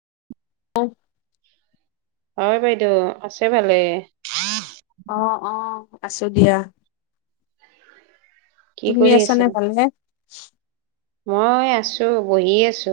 [inaudible] [inaudible] হয় বাইদেউ আছে ভালে? অ অ আছো দিয়া। কি তুমি কৰি আছে? আছানে ভালে? মই আছো বহি আছো।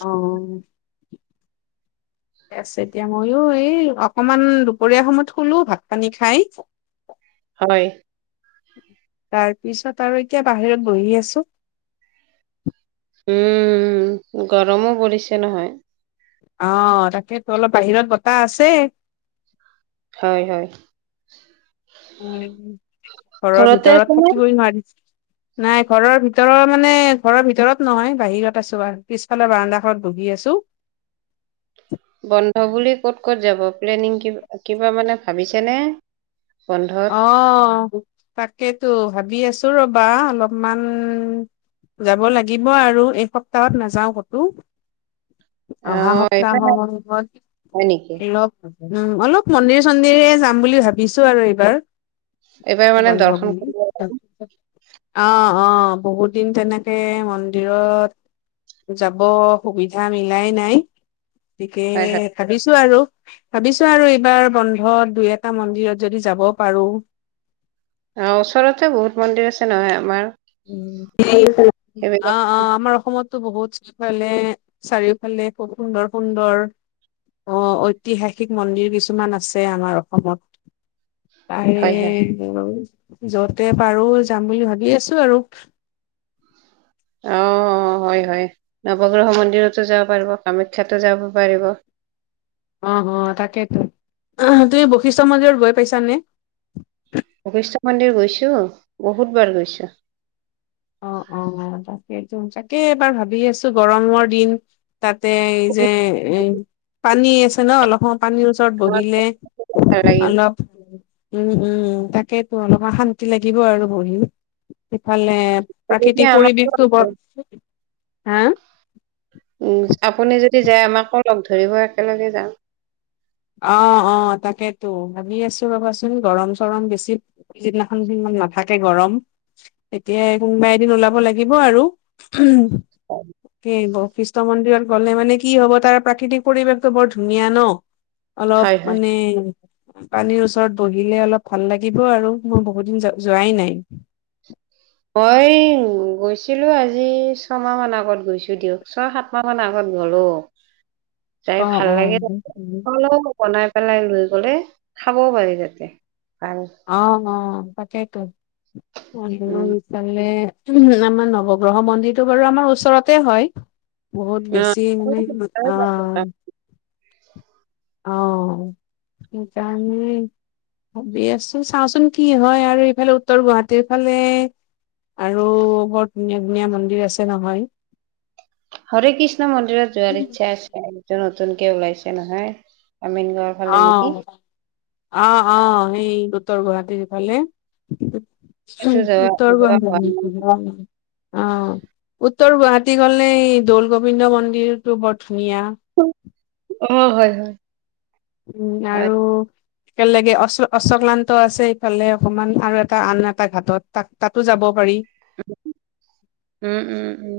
অ। [inaudible] ঠিক আছে দিয়া। ময়ো এই অকমান দুপৰীয়া সময়ত শুলো ভাত-পানী খাই। হয়। তাৰ পিছত আৰু এতিয়া বাহিৰত বহি আছো। উম গৰমো পৰিছে নহয়। অ তাকেতো অলপ বাহিৰত বতাহ আছে। হয় হয়। উ ঘৰৰ ঘৰতে ভিতৰত আছেনে? থাকিবই নোৱাৰি। নাই ঘৰৰ ভিতৰৰ মানে ঘৰৰ ভিতৰত নহয় বাহিৰত আছো, পিছফালে বাৰাণ্ডাখনত বহি আছো। বন্ধ বুলি ক'ত ক'ত যাব প্লেনিং কি কিবা মানে ভাবিছে নে? অ তাকেইতো ভাবি আছো ৰবা অলপমান যাব লাগিব আৰু এই সপ্তাহত নাযাও ক'তো। [inaudible] অহা অ' এইবাৰ সপ্তাহত হয় নেকি? অলপ উম অলপ মন্দিৰ-চন্দিৰে যাম বুলি ভাবিছো আৰু এইবাৰ। এইবাৰ মানে বন্ধ দৰ্শন বুলি কৰিব অ অ বহুত দিন তেনেকে মন্দিৰত যাব সুবিধা মিলাই নাই, গতিকে হয় হয়। ভাবিছো আৰু, ভাবিছো আৰু এইবাৰ বন্ধত দুই এটা মন্দিৰত যদি যাব পাৰো। অ ওচৰতে বহুত মন্দিৰ আছে নহয় আমাৰ। উ [unintelligible] অ সেইবিলাক অ আমাৰ অসমত বহুত ফালে চাৰিওফালে খুব সুন্দৰ-সুন্দৰ অ ঐতিহাসিক মন্দিৰ কিছুমান আছে আমাৰ অসমত। তাৰে হয় হয়। যতে পাৰো যাম বুলি ভাবি আছো আৰু। অ অ হয় হয় নৱগ্ৰহ মন্দিৰতো যাব পাৰিব, কামাখ্যাতো যাব পাৰিব। অ অ তাকেইতো। অ তুমি বৈশিষ্ঠ মন্দিৰত গৈ পাইছানে? বৈশিষ্ট্য মন্দিৰ গৈছো বহুতবাৰ গৈছো। অ অ তাকেইতো। তাকে এইবাৰ ভাবি আছোঁ গৰমৰ দিন তাতে এই যে এ পানী আছে ন অলপ সময় পানী তোমাক বহিলে ভাল লাগিব অলপ উম উম তাকে ত অলপমান শান্তি লাগিব আৰু বহি। ইফালে যদি প্ৰাকৃতিক আমাক পৰিৱেশটো বৰ, হা? উম আপুনি যদি যায় আমাকো লগ ধৰিব একেলগে যাম। অ অ তাকেতো ভাবি আছোঁ ৰবাচোন গৰম-চৰম বেছি সিদিনাখন সিমান নাথাকে গৰম তেতিয়া কোনোবা এদিন ওলাব লাগিব আৰু। তাকে বৈ বৈশিষ্ট্য মন্দিৰত গ'লে মানে কি হব তাৰ প্ৰাকৃতিক পৰিৱেশটো বৰ ধুনীয়া ন। অলপ হয় হয় মানে পানীৰ ওচৰত বহিলে অলপ ভাল লাগিব আৰু। মই বহুত দিন যো-যোৱাই নাই। মই গৈছিলোঁ আজি ছমাহ মান আগত গৈছোঁ দিয়ক। ছয়-সাত মাহ মান আগত গ'লোঁ। যাই অ ভাল অ লাগে [unintelligible] বনাই পেলাই লৈ গ'লে খাবও পাৰি তাতে। [unintelligible] অ', অ', তাকেইতো। [unintelligible] উম [unintelligible] আমাৰ নৱগ্ৰহ মন্দিৰটো বাৰু আমাৰ ওচৰতে হয়। বহুত অ। বেছি মানে [unintelligible] [unintelligible] অ', সেইকাৰণে ভাবি আছোঁ। চাওঁচোন কি হয় আৰু এইফালে উত্তৰ গুৱাহাটীৰ ফালে আৰু বৰ ধুনীয়া ধুনীয়া মন্দিৰ আছে নহয়। হৰে কৃষ্ণ মন্দিৰত যোৱাৰ ইচ্ছা আছে। এতিয়া নতুনকে ওলাইছে নহয় আমিন গাঁৱত। অ', অ' অ' সেই উত্তৰ গুৱাহাটীৰ সিফালে। সেইটো উম, যোৱা উত্তৰ যোৱা হোৱা নাই [unintelligible] অ', উত্তৰ গুৱাহাটী গ'লে এই দৌল গৌবিন্দ মন্দিৰটো বৰ ধুনীয়া। অ', হয় হয়। উম, হয়, আৰু একেলগে অচ অচ্চক্লান্ত আছে। ইফালে অকমান আৰু এটা আন এটা ঘাটত তাত তাতো যাব পাৰি। উম উম উম।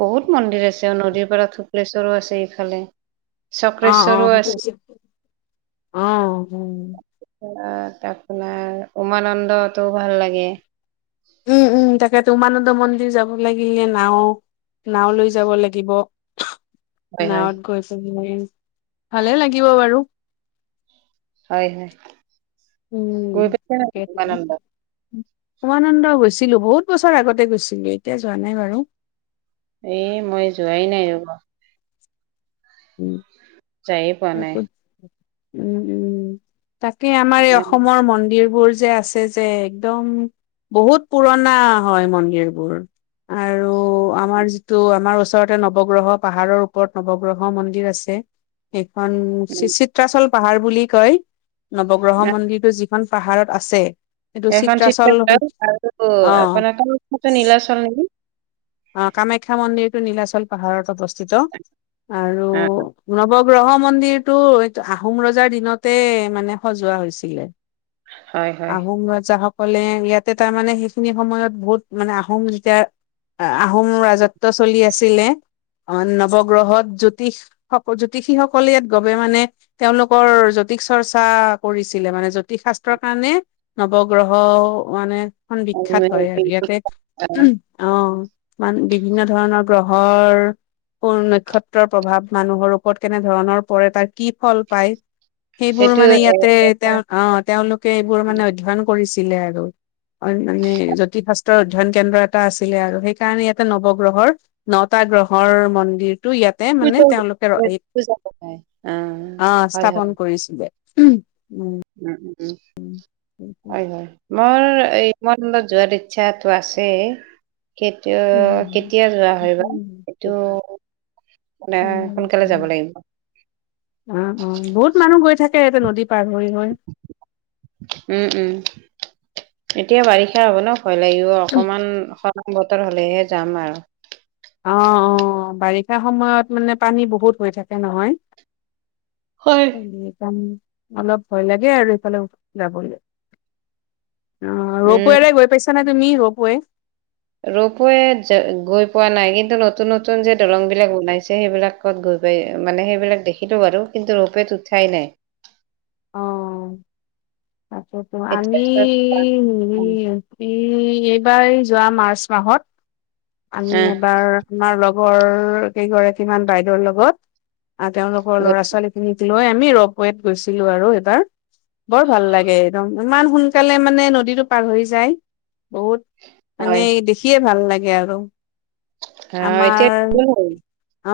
বহুত মন্দিৰ আছে আৰু নদীৰ পৰা থুক্লেশ্বৰো আছে এইফালে অ', চক্ৰেশ্বৰো অ', সেইটো আছে অ' উ [unintelligible] আপোনাৰ উমানন্দটো ভাল লাগে। উম উম তাকেটো উমানন্দ মন্দিৰ যাব লাগিলে নাও নাও লৈ যাব লাগিব। হয়, হয়, নাৱত গৈ থাকিলে ভালে লাগিব বাৰু। হয় হয়। উম। গৈ পাইছা নেকি উমানন্দ? [unintelligible] উমানন্দ গৈছিলোঁ। বহুত বছৰ আগতে গৈছিলোঁ এতিয়া যোৱা নাই বাৰু। এ, মই যোৱাই নাই ৰ'বা। [unintelligible] যায়ে পোৱা নাই। [unintelligible] উম উম তাকে আমাৰ এই অসমৰ মন্দিৰ বোৰ যে আছে যে একদম, বহুত পুৰণা হয় মন্দিৰ বোৰ। আৰু আমাৰ যিটো আমাৰ ওচৰতে নৱগ্ৰহ পাহাৰৰ ওপৰত নৱগ্ৰহ মন্দিৰ আছে। সেইখন চি চিত্ৰাচল পাহাৰ বুলি কয় নৱগ্ৰহ মন্দিৰটো যি খন পাহাৰত আছে। এখন চিত্ৰাচল আৰু অ আপোনাৰ তলত থকা নীলাচল নেকি? অ', কামাখ্যা মন্দিৰটো নীলাচল পাহাৰত অৱস্থিত আৰু অ', নৱগ্ৰহ মন্দিৰটো এইটো আহোম ৰজাৰ দিনতে মানে সজোৱা হৈছিলে। হয়, হয়। আহোম ৰজা সক ক'লে ইয়াতে তাৰমানে সেইখিনি সময়ত বহুত মানে আহোম যেতিয়া আ আহোম ৰাজত্ব চলি আছিলে অ', নৱগ্ৰহত জ্যোতিষ সক জ্যোতিষিসকলে ইয়াত গবে মানে তেওঁলোকৰ জ্যোতিষ চৰ্চা কৰিছিলে মানে জ্যোতিষ শাস্ত্ৰৰ কাৰণে নৱগ্ৰহ মানে এখন বিখ্যাত হয় আৰু ইয়াতে [unintelligible] অ'। মান বিভিন্ন ধৰণৰ গ্ৰহৰ [unintelligible] নক্ষত্ৰৰ প্ৰভাৱ মানুহৰ ওপৰত কেনেধৰণৰ পৰে তাৰ কি ফল পায় সেইবোৰ সেইটো মানে ইয়াতে তেওঁ অ', তেওঁলোকে এইবোৰ মানে অধ্যয়ন কৰিছিলে আৰু কাৰণ মানে জ্যোতিষ শাস্ত্ৰ অধ্যয়ন কেন্দ্ৰ এটা আছিলে আৰু সেই সেই কাৰণে ইয়াতে নৱগ্ৰহৰ নটা গ্ৰহৰ মন্দিৰটো ইয়াত তে মানে তেওঁলোকে [unintelligible] এই অ', অ', হয়, স্থাপন হয়। কৰিছিলে। উম। উম উম হয় হয়। মোৰ এই মন যোৱাৰ ইচ্ছাটো আছে। উম। কেতিয়া-কেতিয়া যোৱা হয় বা উম। এইটো। মানে উম। সোনকালে যাব লাগিব। উম, অ', বহুত মানুহ গৈ থাকে, এনে নদী পাৰ হৈ। উম, উম, এতিয়া বাৰিষা হ'ব ন'। হ'লেও অকমান সলং [unintelligible] বতৰ হ'লেহে যাম আৰু। অ, অ', বাৰিষা সময়ত মানে পানী বহুত হৈ থাকে নহয়। হয়। অলপ ভয় লাগে আৰু, এইফালে যাব লৈ। অ', উম, ৰৌপেৰে গৈ পাইছাঁ নে, তুমি ৰপে ৰপ গৈ পোৱা নাই কিন্তু, নতুন-নতুন যে দলং বিলাক বনাইছে, সেইবিলাক গৈ পাই, মানে সেইবিলাক দেখিলোঁ বাৰু, কিন্তু ৰোপৱত উঠাই নাই। অ', ততো এতিয়া আমি এই, এইবাৰ এই যোৱা মাৰ্চ মাহত আমি অ', এবাৰ, আমাৰ লগৰ কেইগৰাকীমান বাইদেউৰ লগত আহ, তেওঁলোকৰ ল'ৰা গৈছোঁ ছোৱালী খিনিক লৈ আমি ৰোপেত গৈছিলোঁ আৰু এইবাৰ। বৰ ভাল লাগে, একদম ইমান সোনকালে মানে নদীটো পাৰ হৈ যায়। বহুত, মানে হয়, দেখিয়ে ভাল লাগে আৰু। অ', এতিয়া আমাৰ হ'ল অ,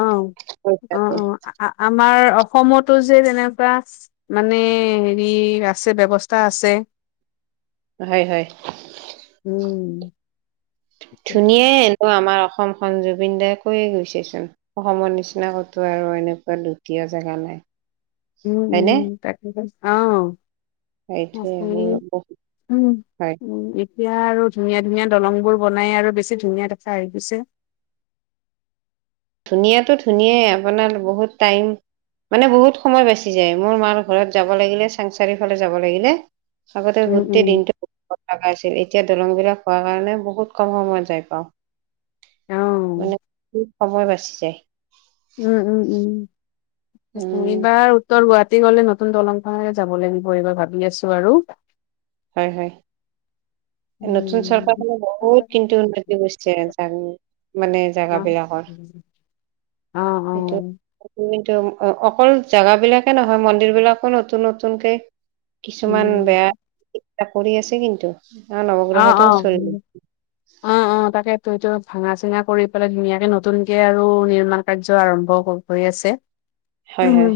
অ, পইচাটো। অ'। আমাৰ অসমটো যে, তেনেকুৱা মানে হেৰি আছে, ব্যৱস্থা আছে। হয়, হয়। উম। এয়া, এনো আমাৰ অসমখন, জুবিন দায়ে কৈয়ে গৈছেচোন। অসমৰ নিচিনা ক'তো আৰু এনেকুৱা দ্বিতীয় জেগা নাই। উম, উম, হয়নে তাকে অ' সেইটোৱে মোৰ বহুত উম। হয় উম, এতিয়া আৰু ধুনীয়া-ধুনীয়া দলং বোৰ বনাই আৰু বেছি ধুনীয়া দেখা আহি গৈছে। ধুনীয়াটো ধুনীয়াই, আপোনাৰ বহুত টাইম মানে বহুত সময় বাচি যায়, মোৰ মাৰ ঘৰত যাব লাগিলে, চাংচাৰিফালে যাব লাগিলে আগতে উম উম গোটেই দিনটো লগাইছিল, এতিয়া দলং বিলাক হোৱাৰ কাৰণে, বহুত কম সময়ত যাই পাওঁ। অ মানে, সময় বাচি যায়। উম, উম, উম উমনিবাৰ [unintelligible] উত্তৰ গুৱাহাটী গ'লে নতুন দলংখনেৰে যাব লাগিব, এইবাৰ ভাবি আছোঁ আৰু। হয়, হয়, নতুন উম। চৰকাৰখনে বহুত কিন্তু, উন্ন নিশ্চয় যানি মানে [unintelligible] অ, অ, অ'। উম, কিন্তু অকল জাগা বিলাকে নহয় মন্দিৰ বিলাকো নতুন-নতুনকে কিছুমান উম, বেয়া [unintelligible] কৰি আছে কিন্তু, কাৰ অ', নৱগ্ৰহটো অ'। [unintelligible] অ', [inaudible] অ', তাকেটো এইটো ভাঙা চিঙা কৰি পেলাই ধুনীয়াকে নতুন কে আৰু, নিৰ্মাণ কাৰ্য আৰম্ভ হৈ আছে। [inaudible] উম।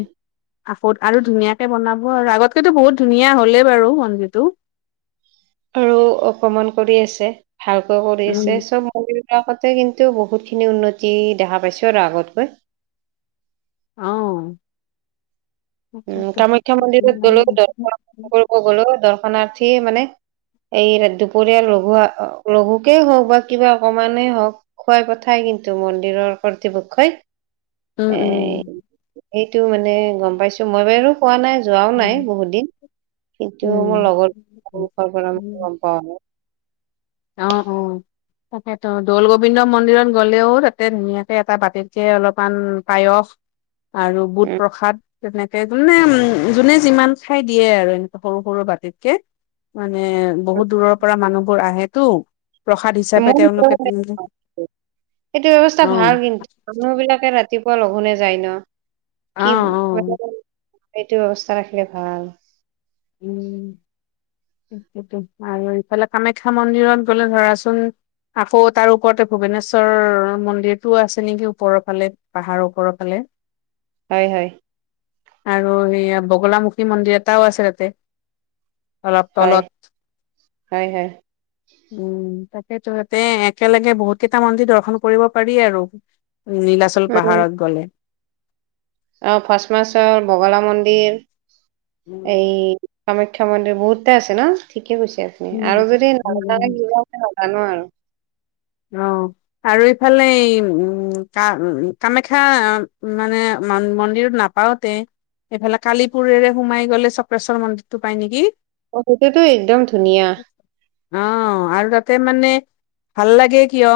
আগত আৰু ধুনীয়াকে বনাব আৰু আগতকেটো বহুত ধুনীয়া হ'লেই বাৰু মন্দিৰটো। আৰু অকমান কৰি আছে, ভালকৈ কৰি আছে, উম, মন্দিৰটো আগতকে কিন্তু বহুতখিনি, বহুত খিনি উন্নতি দেখা পাইছোঁ আৰু আগতকৈ। অঁ। উম, কামাখ্যা মন্দিৰত গ'লেও দৰ্শন কৰিব গ'লেও দৰ্শনাৰ্থীয়ে মানে এই দুপৰীয়া লঘু, আ, লঘুকেই হওঁক বা কিবা অকমানেই হওঁক। খোৱাই পঠায় কিন্তু, মন্দিৰৰ কৰ্তৃপক্ষই। উম, এই উম, সেইটো মানে গম পাইছো মই বাৰু পোৱা নাই যোৱাও নাই বহুত দিন। কিন্তু মোৰ উম। লগৰ মুখৰ পৰা উম। গম পাও মানে। অ অ [inaudible] তাকেতো দৌল গোবিন্দ মন্দিৰত গ'লেও তাতে ধুনীয়াকে এটা বাতিতে অলপমান পায়স আৰু বুট উম, প্ৰসাদ তেনেকে যোনে উম যোনে যিমান খায় দিয়ে আৰু এনেকে সৰু-সৰু বাটিতকে। মানে বহুত দূৰৰ পৰা মানুহবোৰ আহেতো। প্ৰসাদ হিচাপে তেওঁলোকে তেনেকে [unintelligible] সেইটো ব্যৱস্থা অ ভাল কিন্তু। মানুহ বিলাকে ৰাতিপুৱা লঘোনে যায় ন অ কি অ এইটো ব্যৱস্থা ৰাখিলে ভাল। [inaudible] সেইটো আৰু ইফালে কামাখ্যা মন্দিৰত গলে ধৰাচোন আকৌ তাৰ ওপৰতে ভূৱনেশ্বৰৰ মন্দিৰটোও আছে নেকি ওপৰৰ ফালে পাহাৰৰ ওপৰৰ ফালে। হয়, হয়। আৰু সেয়া বগলামুখী মন্দিৰ এটাও আছে তাতে। অলপ হয় তলত। হয় হয় উম, তাকে তহঁতে একেলগে বহুত কেইটা মন্দিৰ দৰ্শন কৰিব পাৰি আৰু। উম, নীলাচল উম পাহাৰত গ'লে। অ, ফচ মাছৰ বগলা মন্দিৰ উম, এই কামাখ্যা মন্দিৰ বহুতে আছে না ঠিকে কৈছে আপুনি আৰু যদি উম, নাজানো আৰু। অ। আৰু ইফালে এই উম কা কামাখ্যা মানে মন্দিৰত নাপ পাওতে এইফালে কালিপুৰেৰে সোমাই গলে চক্ৰেশ্বৰ মন্দিৰটো পাই নেকি। অ, সেইটোতো একদম ধুনীয়া। অ, আৰু তাতে মানে ভাল লাগ লাগে কিয়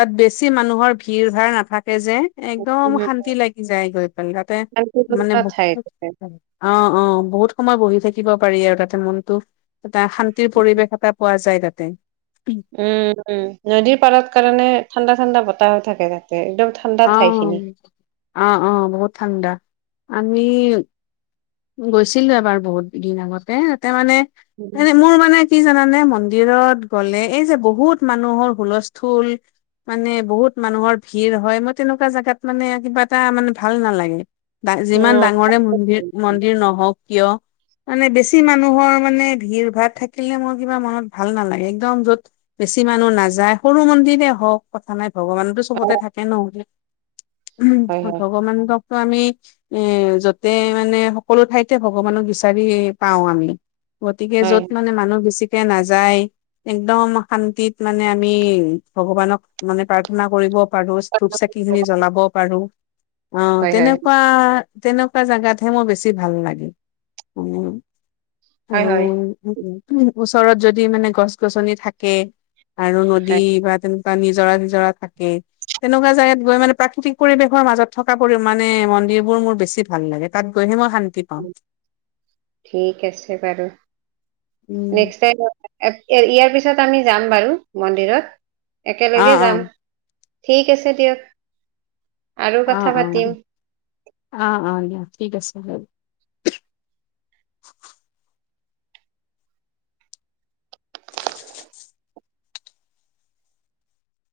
তাত বেছি মানুহৰ ভিৰ-ভাৰ নাথাকে যে। একদম উম শান্তি লাগি যায় গৈ পেলাই তাতে শান্তিপূৰ্ণ মানে বহুত ঠাই তাতে। অ, অ, বহুত সময় বহি থাকিব পাৰি আৰু তাতে মনটো এটা শান্তিৰ পৰিৱেশ এটা পোৱা যায় তাতে। উম, উম, নদীৰ পাৰত কাৰণে ঠাণ্ডা-ঠাণ্ডা বতাহো থাকে তাতে একদম ঠা অঁ, অ, অ, বহুত ঠাণ্ডা, আমি গৈছিলো এবাৰ বহুতদিন আগতে তাতে মানে এ মোৰ মানে কি জানানে মন্দিৰত গ'লে এই যে বহুত মানুহৰ হুলস্থুল মানে বহুত মানুহৰ ভিৰ হয়, মই তেনেকুৱা জাগাত মানে কিবা এটা মানে ভাল নালাগে। বা যিমান অ ডাঙৰে মন্দিৰ, মন্দিৰ নহওক কিয় মানে বেছি মানুহৰ মানে ভিৰ-ভাৰ থাকিলে মোৰ কিবা মনত ভাল নালাগে একদম য'ত বেছি মানুহ নাযায় সৰু মন্দিৰে হওক কথা নাই ভগৱানতো অ চবতে থাকে নহ'লে উ হয় হয় ভগৱান ত' আমি এ যতে মানে সকলো ঠাইতে ভগৱানক বিচাৰি পাও আমি, গতিকে হয় যত মানে মানুহ বেছি য়া নাযায় একদম শান্তিত মানে আমি ভগৱানক মানে প্ৰাৰ্থনা কৰিব পাৰহচ ধূপ চাকি খিনি জ্বলাবও পাৰো, অ, হয় হয় তেনেকুৱা-তেনেকুৱা জেগাত হে মোৰ বেছি ভাল লাগে, উ। হয়, হয়। উ উ ওচৰত যদি মানে গছ-গছনি থাকে আৰু নদী হয় বা তেনে বা নিজৰা-চিজৰা থাকে তেনেকুৱা জাগাত গৈ মানে প্ৰাকৃতিক পৰিবেশৰ মাজত থকা পৰি মানে মন্দিৰবোৰ মোৰ বেছি ভাল লাগে। তাত গৈহে মই শান্তিত উম, ঠিক আছে বাৰু‌ উম নেস্ক টাইম ইয়াৰ পিছত আমি যাম বাৰু মন্দিৰত, অ একেলগে অ যাম। ঠিক আছে দিয়ক। আৰু কথা অহ', পাতিম অহ'। অহ', অহ' দিয়া ঠিক আছে বাৰু।